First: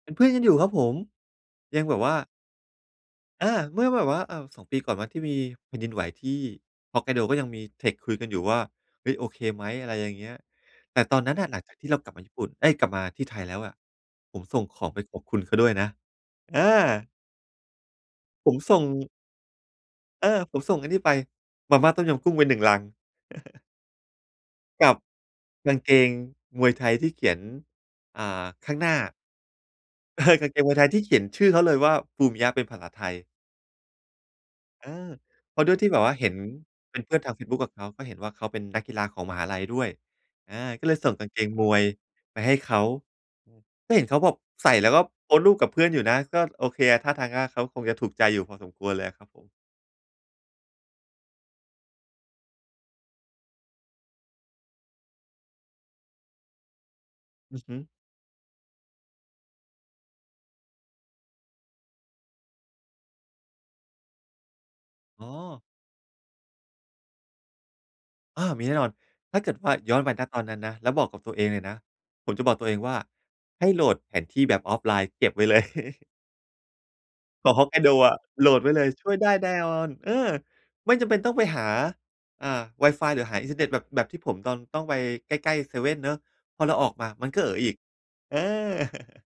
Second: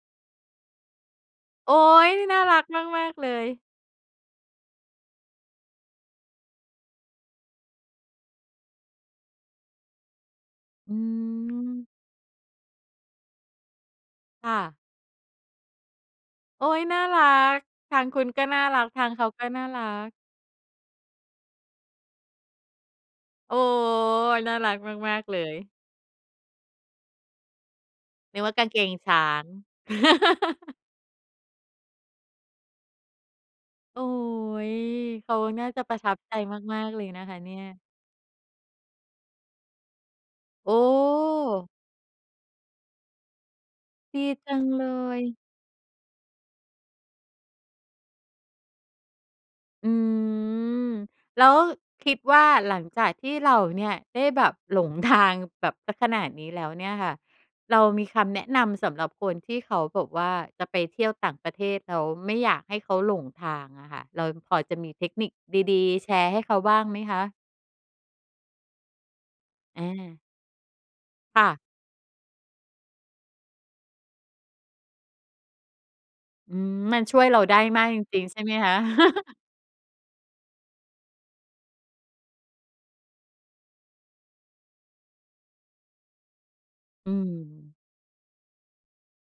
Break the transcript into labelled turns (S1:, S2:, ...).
S1: เป็นเพื่อนกันอยู่ครับผม
S2: โอ๊
S1: ยังแบบว
S2: ย
S1: ่า
S2: น่ารักมาก ๆ เล
S1: อ
S2: ย
S1: า เมื่อแบบว่า อ่า 2 ปีก่อนไหม ที่มีแผ่นดินไหวที่ฮอกไกโด ก็ยังมี text คุยกันอยู่ว่า เฮ้ย โอเคไหม? อะไรอย่างเงี้ย
S2: อ
S1: แ
S2: ื
S1: ต่ตอนนั้นอะหลังจากท
S2: ม
S1: ี่เรากลับมาญี่ปุ่น เอ๊ย กลับมาที่ไทยแล้วอะ ผม
S2: ค่
S1: ส่ง
S2: ะ
S1: ของไปขอบคุณเขาด้วยนะ อา
S2: โอ๊ย น่ารัก ทางคุณก็
S1: ผม
S2: น่า
S1: ส
S2: ร
S1: ่
S2: ั
S1: ง
S2: ก ทางเขาก็น่ารัก
S1: เออ ผมส่งอันนี้ไป มาม่าต้มยำกุ้งไป 1 ลัง
S2: โอ๊ย น่ารัก
S1: กับ
S2: มาก ๆ เลย
S1: กางเกงมวยไทยที่เขียน อ่
S2: นึก
S1: า
S2: ว่า กา
S1: ข
S2: ง
S1: ้
S2: เ
S1: า
S2: ก
S1: งหน
S2: ง
S1: ้า
S2: ช้าง
S1: เออ กางเกงเมืองไทยที่เขียนชื่อเขาเลยว่า ภูมิยะ เป็นภาษาไทย
S2: โอ๊ย
S1: เออ
S2: เขา
S1: เพร
S2: น
S1: า
S2: ่
S1: ะ
S2: า
S1: ด้วย
S2: จะ
S1: ที่
S2: ปร
S1: แบ
S2: ะ
S1: บ
S2: ท
S1: ว
S2: ั
S1: ่า
S2: บ
S1: เห
S2: ใ
S1: ็
S2: จ
S1: น
S2: มาก
S1: เ
S2: ๆ
S1: ป
S2: เ
S1: ็
S2: ล
S1: น
S2: ย
S1: เพื่อ
S2: น
S1: น
S2: ะ
S1: ทา
S2: ค
S1: ง
S2: ะ
S1: เฟ
S2: เ
S1: ซ
S2: นี
S1: บ
S2: ่
S1: ุ๊ก
S2: ย
S1: กับเขา ก็เห็นว่าเขาเป็นนักกีฬาของมหาลัยด้วย อา
S2: โอ
S1: ก็เลยส่งกางเกงม
S2: ้
S1: วยไปให้เขา ก็เห็นเข
S2: ด
S1: า
S2: ี
S1: แบบ
S2: จัง
S1: ใส่
S2: เล
S1: แล้วก็โพ
S2: ย
S1: สต์รูปกับเพื่อนอยู่นะ ก็โอเคอะ ท่าทาง ก็เขาคงจะถูกใจอยู่พอสมควรเลยอะครับผม
S2: อืม แล้วคิดว่า หลังจากที่เราเนี่ยได้แบบหลงทางแบบเสียขนาดนี้แล้วเนี่ยค่ะ
S1: อือฮ
S2: เร
S1: ึ
S2: ามีคำแนะนำสำหรับคนที่เขาแบบว่าจะไปเที่ยวต่างประเทศ แล้วไม่อยากให้เขาหลงทางอะค่ะ เราพอจะมีเทค
S1: อ
S2: น
S1: ๋
S2: ิค
S1: อ
S2: ดี ๆ แชร์ให้เขาบ้างไหมคะ?
S1: อา มีแน่นอน ถ้าเกิดว่า
S2: อ
S1: ย้อนไป
S2: า
S1: ณ ตอนนั้นนะ แล้วบอกกับตัว
S2: ค
S1: เอ
S2: ่
S1: ง
S2: ะ
S1: เลยนะ ผมจะบอกตัวเองว่า ให้โหลดแผนที่แบบออฟไลน์เก็บไว้เลย
S2: อืม มันช่วยเรา
S1: เก
S2: ไ
S1: า
S2: ด้
S1: ะฮอกไก
S2: มาก
S1: โด
S2: จ
S1: อะ
S2: ริง ๆ ใช่
S1: โห
S2: ไ
S1: ล
S2: หม
S1: ดไ
S2: ค
S1: ว้
S2: ะ?
S1: เลย ช่วยได้แน่นอน เออ ไม่จำเป็นต้องไปหา อ่า ไวฟาย หรือหาอินเทอร์เน็ตแบบ แบบที่ผมตอน ต้องไปใกล้ ๆ เซเว่นเนาะ พอเราออกม
S2: อ
S1: า
S2: ื
S1: มันก็เอ๋ออี
S2: ม
S1: ก เออ